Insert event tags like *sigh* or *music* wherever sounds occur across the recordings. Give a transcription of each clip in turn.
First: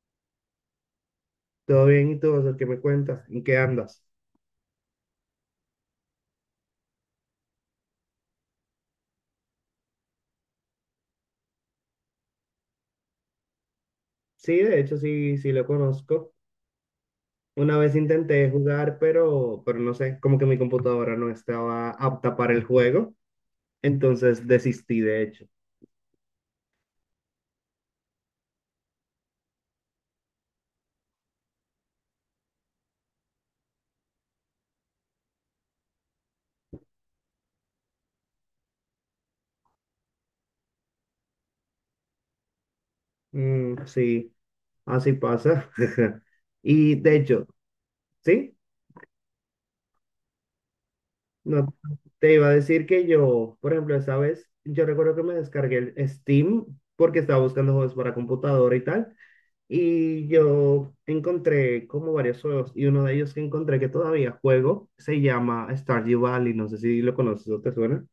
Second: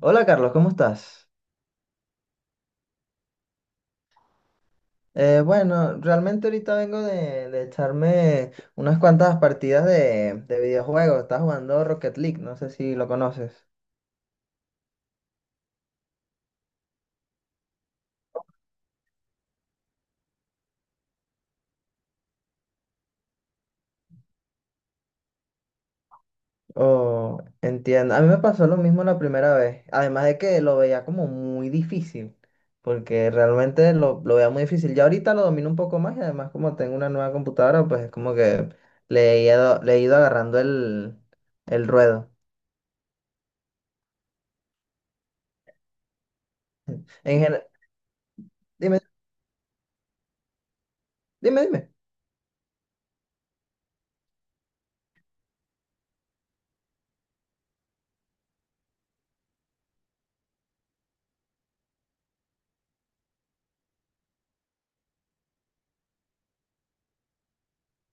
Hola Carlos, ¿cómo estás? Todo bien, ¿y tú, José? ¿Qué me cuentas? ¿En qué andas? Bueno, realmente ahorita vengo de echarme unas cuantas partidas de videojuegos. Estaba jugando Rocket League, no sé si lo conoces. Sí, de hecho, sí, sí lo conozco. Una vez intenté jugar, pero no sé, como que mi computadora no estaba apta para el juego, entonces desistí, de hecho. O entiendo. A mí me pasó lo mismo la primera vez. Además de que lo veía como muy difícil, porque realmente lo veía muy difícil. Ya ahorita lo domino un poco más y además como tengo una nueva computadora, pues es como que le he ido agarrando el ruedo. Mm, sí, así pasa. *laughs* Y de En hecho, gen- sí, Dime, dime, no dime. te iba a decir que yo, por ejemplo, esa vez, yo recuerdo que me descargué el Steam porque estaba buscando juegos para computadora y tal. Y yo encontré como varios juegos y uno de ellos que encontré que todavía juego se llama Stardew Valley. No sé si lo conoces o te suena.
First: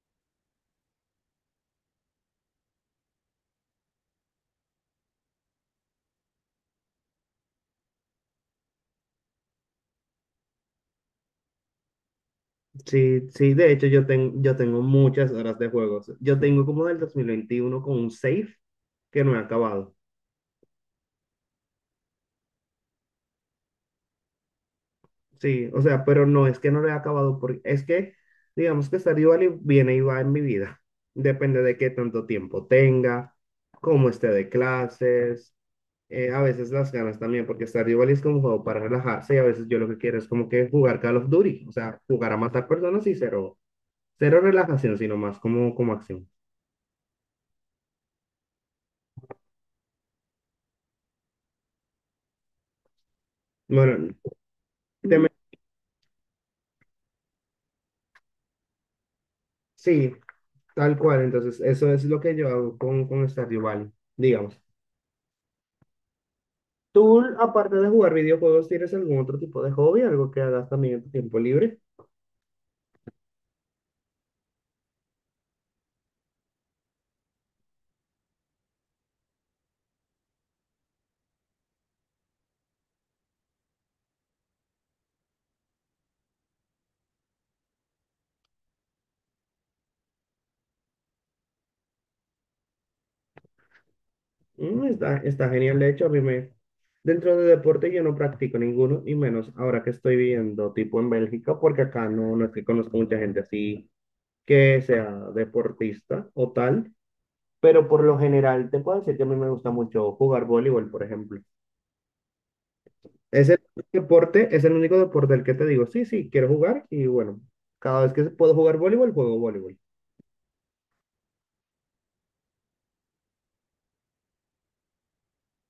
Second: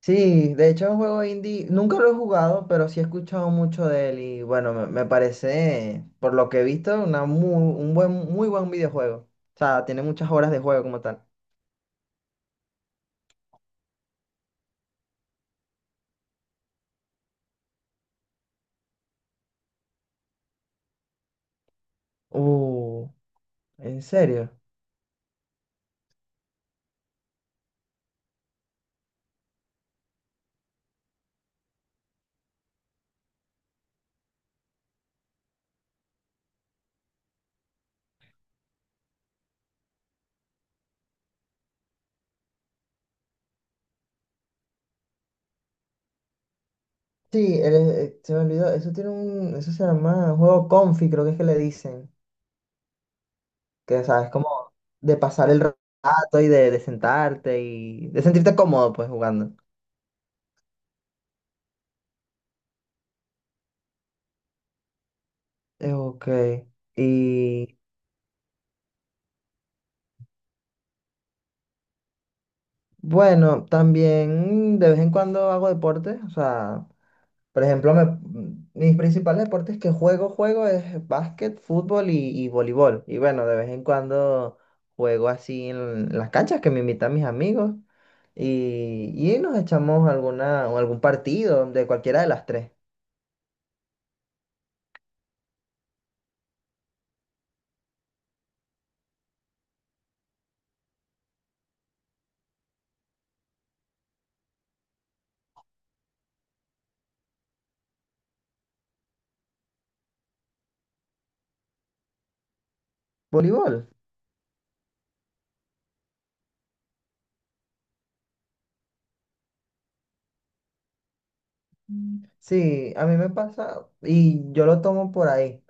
Sí, de hecho es un juego indie, nunca lo he jugado, pero sí he escuchado mucho de él y bueno, me parece, por lo que he visto, un buen, muy buen videojuego. O sea, tiene muchas horas de juego como tal. Sí, sí, de hecho yo tengo muchas horas de juegos. Yo tengo como del 2021 con un save que no he acabado. Uh, ¿En serio? Sí, o sea, pero no es que no lo he acabado porque es que digamos que Stardew Valley viene y va en mi vida. Depende de qué tanto tiempo tenga, cómo esté de clases, a veces las ganas también, porque Stardew Valley es como un juego para relajarse y a veces yo lo que quiero es como que jugar Call of Duty, o sea, jugar a matar personas y cero, cero relajación, sino más como acción. Sí, se me olvidó, eso tiene eso se llama juego comfy creo que es que le dicen, que Bueno, sabes, como de te Mm. me- pasar el rato y de sentarte y de sentirte cómodo pues jugando. sí, tal cual, entonces eso es lo que yo hago con Stardew Valley, digamos. Ok. ¿Tú, aparte Y de jugar videojuegos, tienes algún otro tipo de hobby, algo que hagas también en tu tiempo libre? Bueno, también de vez en cuando hago deporte, o sea, por ejemplo, mis principales deportes que juego, juego es básquet, fútbol y voleibol. Y bueno, de vez en cuando juego así en las canchas que me invitan mis amigos y nos echamos alguna, o algún partido de cualquiera de las tres. Mm, Está genial. De hecho, a mí me… Dentro de deporte yo no practico ninguno, y menos ahora que estoy viviendo tipo en Bélgica, porque acá no, no es que conozco mucha gente así que sea deportista o tal, pero por lo general te puedo decir que a mí me gusta mucho jugar voleibol, por ejemplo. Es el Voleibol. deporte, es el único deporte al que te digo, sí, sí, quiero jugar y bueno, cada vez que puedo jugar voleibol, juego voleibol. Mm. Sí, a mí me pasa y yo lo tomo por ahí.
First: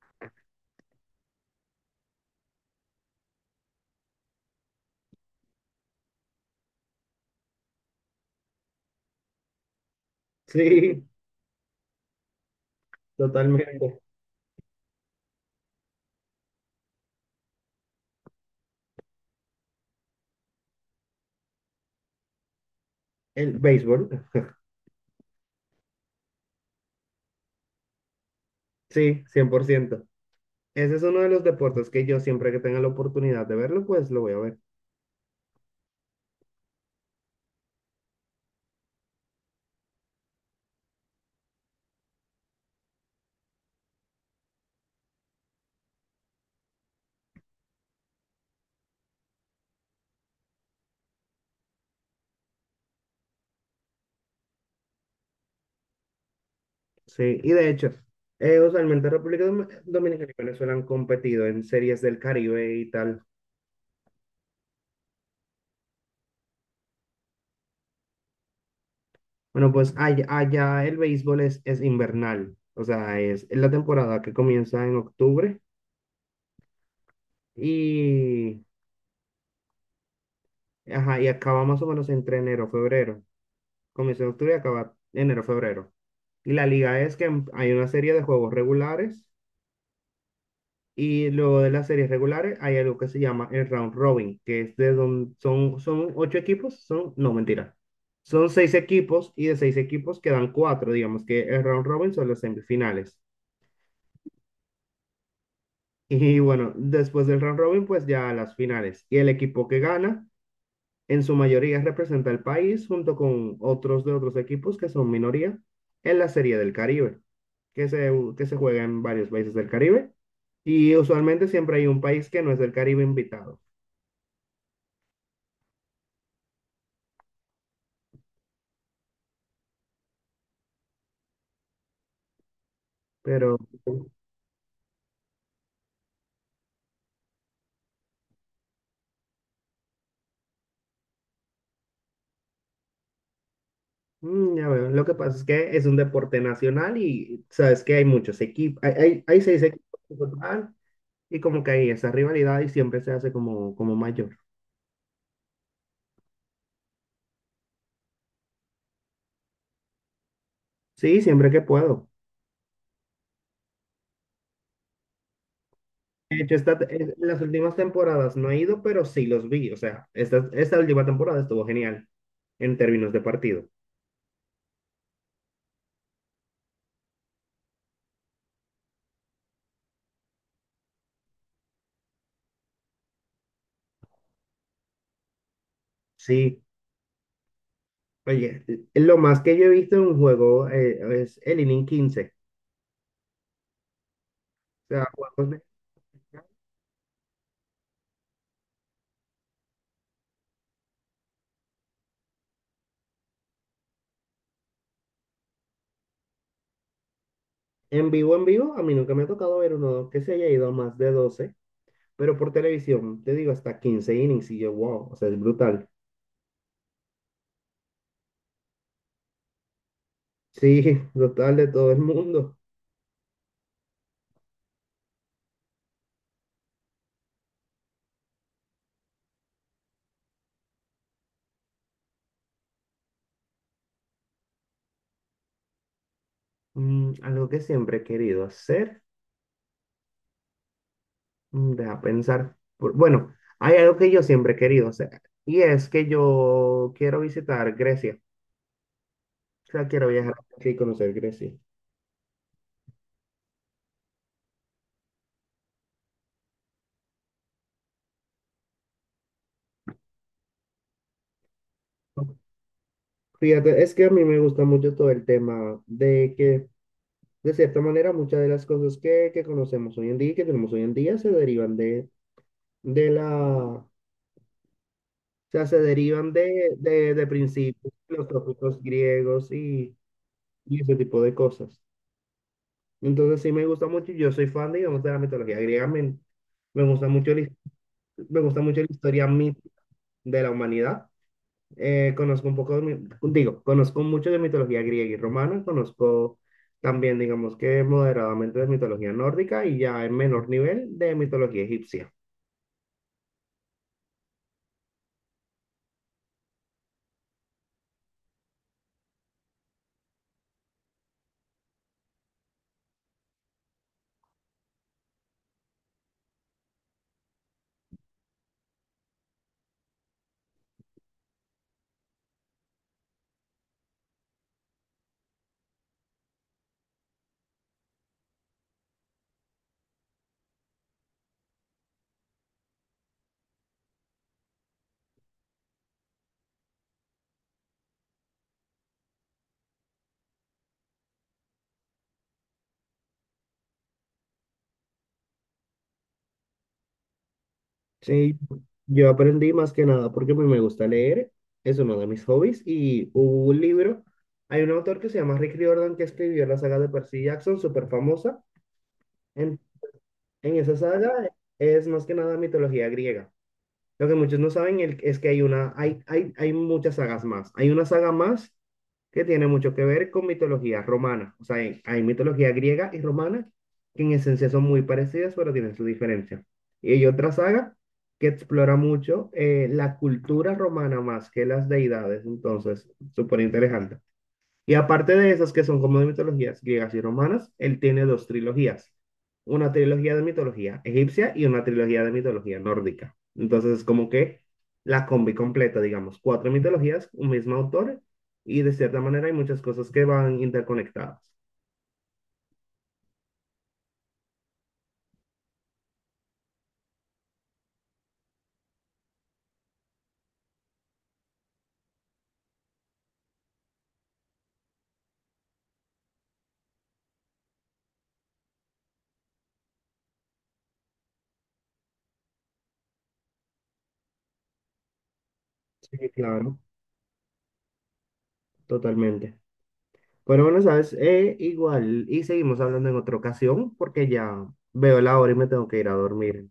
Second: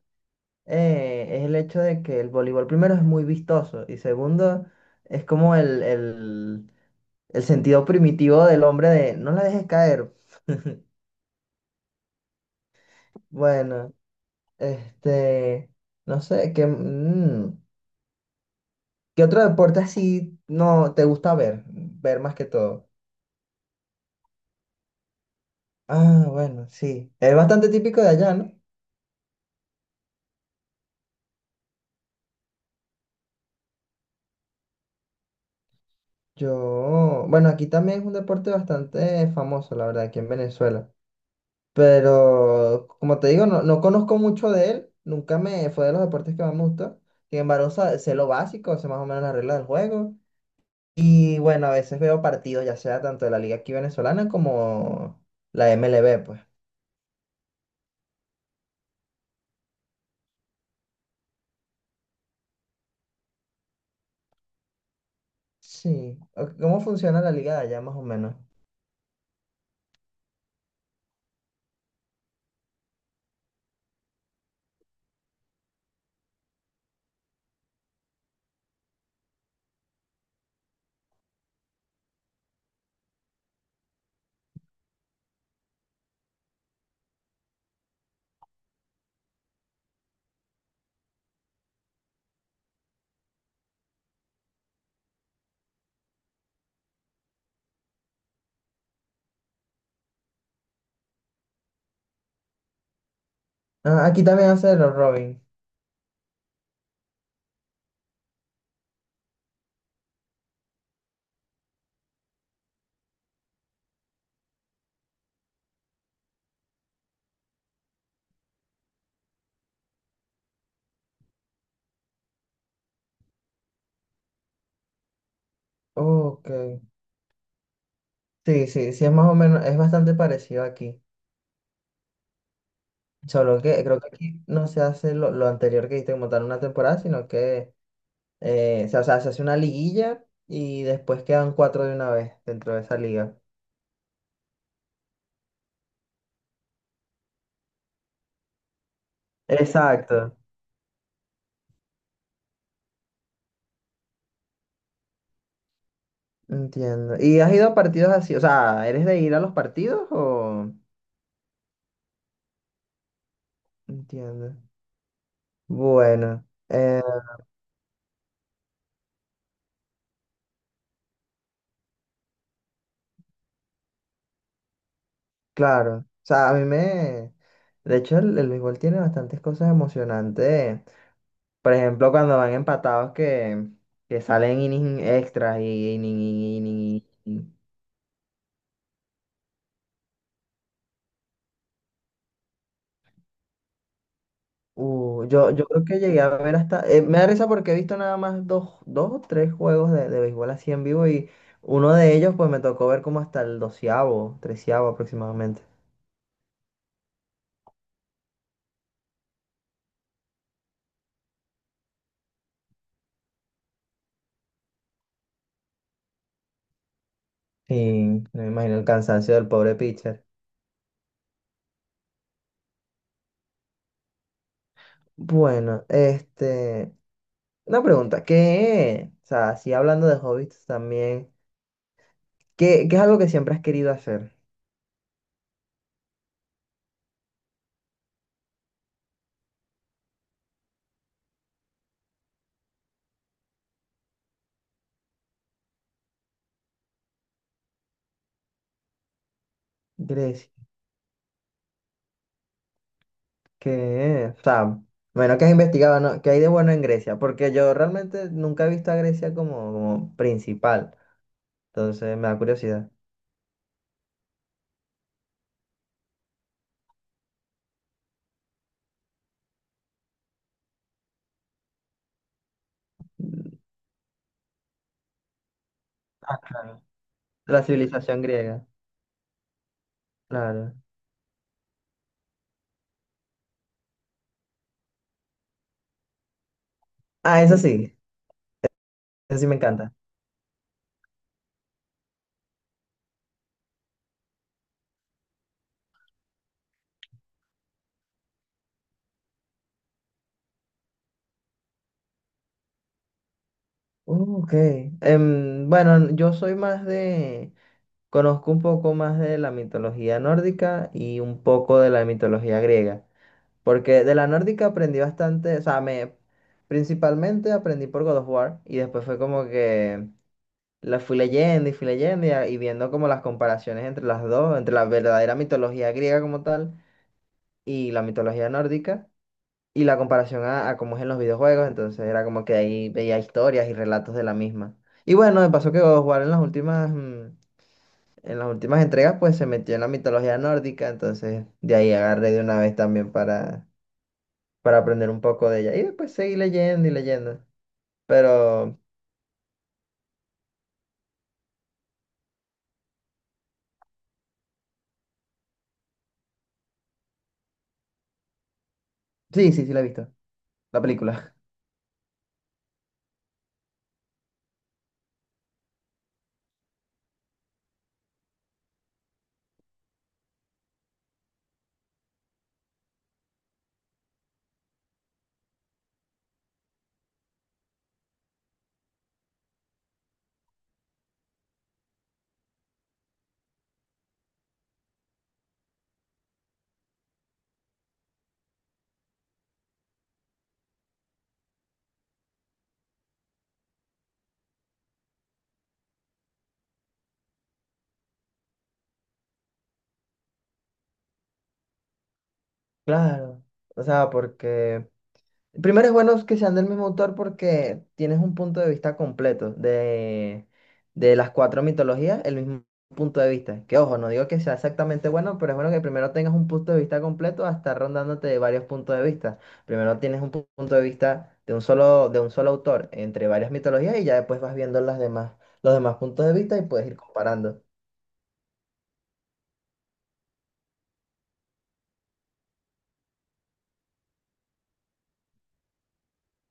Es el hecho de que el voleibol primero es muy vistoso y segundo es como el sentido primitivo del hombre de no la dejes caer. Sí, Bueno, totalmente. este, no sé, ¿qué otro deporte así no te gusta ver? Ver más que todo. El béisbol, Ah, bueno, sí. Es bastante típico de allá, ¿no? sí, 100%. Ese es uno de los deportes que yo siempre que tenga la oportunidad de verlo, pues lo voy a ver. Yo, bueno, aquí también es un deporte bastante famoso, la verdad, aquí en Venezuela. Pero, como te digo, no, no conozco mucho de él. Nunca me fue de los deportes que más me gustó. Sin embargo, sé lo básico, sé más o menos las reglas del juego. Y bueno, a veces veo partidos, ya sea tanto de la liga aquí venezolana como la MLB, pues. Sí, y de hecho, usualmente República Dominicana y Venezuela han competido en series del Caribe y tal. Sí. O- ¿Cómo funciona la liga de allá, más o menos? Bueno, pues allá el béisbol es invernal, o sea, es la temporada que comienza en octubre y, ajá, y acaba más o menos entre enero, febrero. Comienza en octubre y acaba enero, febrero. Y la liga es que hay una serie de juegos regulares. Y luego de las series regulares hay algo que se llama el round robin, que es de donde son ocho equipos, son, no, mentira, son seis equipos y de seis equipos quedan cuatro, digamos que el round robin son las semifinales. Ah, aquí también hace los Robin. Y bueno, después del round robin, pues ya las finales. Y el equipo que gana, en su mayoría representa al país junto con otros de otros equipos que son minoría en la Serie del Caribe, que se, que se juega en varios países del Caribe. Y usualmente siempre hay un país que no es del Caribe invitado. Ok. Sí, sí, sí, es más o menos, es bastante parecido aquí. Pero Solo que creo que aquí no se hace lo anterior que hiciste como tal una temporada, sino que se hace una liguilla y después quedan cuatro de una vez dentro de esa liga. Ya veo, lo que pasa es que es un deporte nacional y sabes que hay muchos equipos, hay seis equipos en Exacto. total y como que hay esa rivalidad y siempre se hace como mayor. Entiendo. ¿Y has ido a partidos así? O sea, ¿eres de ir a los partidos o...? Sí, siempre que puedo. Entiendo. De Bueno, hecho, esta, eh, en las últimas temporadas no he ido, pero sí los vi. O sea, esta última temporada estuvo genial en términos de partido. claro. O sea, a mí me... De hecho, el béisbol tiene bastantes cosas emocionantes. Por ejemplo, cuando van empatados que salen innings extras y Sí, inning. oye, lo más que yo he visto en un juego es el inning 15. O sea, juegos de Yo creo que llegué a ver hasta. Me da risa porque he visto nada más dos, dos o tres juegos de béisbol así en vivo y uno de ellos, pues me tocó ver como hasta el doceavo, treceavo aproximadamente. En vivo, a mí nunca me ha tocado ver uno que se haya ido a más de 12, pero por televisión, te digo, hasta 15 innings y yo, wow, o sea, es brutal. Sí, me imagino el cansancio del pobre pitcher. Sí, *laughs* brutal de todo el mundo. Bueno, este. Una pregunta, ¿qué? O sea, así hablando de hobbies también, ¿qué es algo que siempre has querido hacer? Algo que siempre he querido hacer, deja pensar, bueno, hay algo que yo siempre he querido hacer y es que yo quiero visitar Grecia, o sea, quiero viajar Grecia aquí y conocer Grecia. que, o sea, bueno, que has investigado, ¿no? ¿Qué hay de bueno en Grecia? Porque yo realmente nunca he visto a Grecia como, como principal. Entonces me da curiosidad. Fíjate, es que a mí me gusta mucho todo el tema de que de cierta manera, muchas de las cosas que conocemos hoy en día y que tenemos hoy en día se derivan de la, o sea, se derivan de, Claro. de, de La principios civilización griega, filosóficos griegos y, claro. y ese tipo de cosas. Entonces sí me gusta mucho, yo soy fan, digamos, de la mitología griega, me gusta mucho, la Ah, his- me gusta mucho la historia eso sí me encanta. de la humanidad. Conozco un poco digo, conozco mucho de mitología griega y romana, conozco también, digamos que moderadamente de mitología nórdica y ya en menor nivel de mitología egipcia. Ok. Bueno, yo soy más de, conozco un poco más de la mitología nórdica y un poco de la mitología griega. Porque de la nórdica aprendí bastante, o sea, me, principalmente aprendí por God of War y después fue como que... La fui leyendo y, y viendo como las comparaciones entre las dos, entre la verdadera mitología griega como tal y la mitología nórdica y la comparación a cómo es en los videojuegos, entonces era como que ahí veía historias y relatos de la misma. Y bueno, me pasó que God of War en las en las últimas entregas pues se metió en la mitología nórdica, entonces de ahí agarré de una vez también para aprender un poco de ella y después seguí leyendo y leyendo, Sí, pero yo aprendí más que nada porque pues, me gusta leer, es uno de mis hobbies y hubo un libro, hay un autor que se llama Rick Riordan que escribió la saga de Percy Jackson, súper famosa. sí, En, sí, sí la he visto, en esa la saga película, es más que nada mitología griega. Lo que muchos no saben es que hay muchas sagas más. Hay una saga más que tiene mucho que ver con mitología romana. O sea, hay mitología griega y romana que en esencia son muy parecidas, pero tienen su diferencia. Y hay otra saga que explora mucho la cultura romana más que las deidades. Entonces, súper interesante. Y aparte de esas que son como de mitologías griegas y romanas, él tiene dos trilogías. Una trilogía de mitología egipcia y una trilogía de mitología nórdica. Entonces es como que la combi completa, digamos, cuatro mitologías, un mismo autor, y de cierta manera hay muchas cosas que van interconectadas. *laughs* claro. O sea, porque primero es bueno que sean del mismo autor porque tienes un punto de vista completo de las cuatro mitologías, el mismo punto de vista. Que ojo, no digo que sea exactamente bueno, pero es bueno que primero tengas un punto de vista completo hasta rondándote de varios puntos de vista. Primero tienes un punto de vista de un solo autor entre varias mitologías y ya después vas viendo las demás, los demás Sí, puntos de vista claro, y puedes ir comparando. totalmente. Pero bueno, sabes, igual, y seguimos hablando en otra ocasión porque ya veo la hora y me tengo que ir a dormir.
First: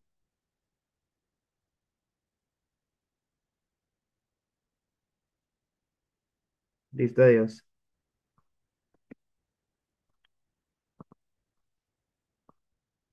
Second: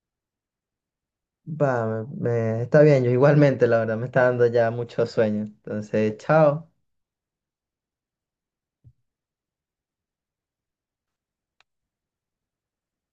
Va, está bien, yo igualmente, la verdad, me está dando ya mucho sueño. Entonces, chao. Listo, adiós.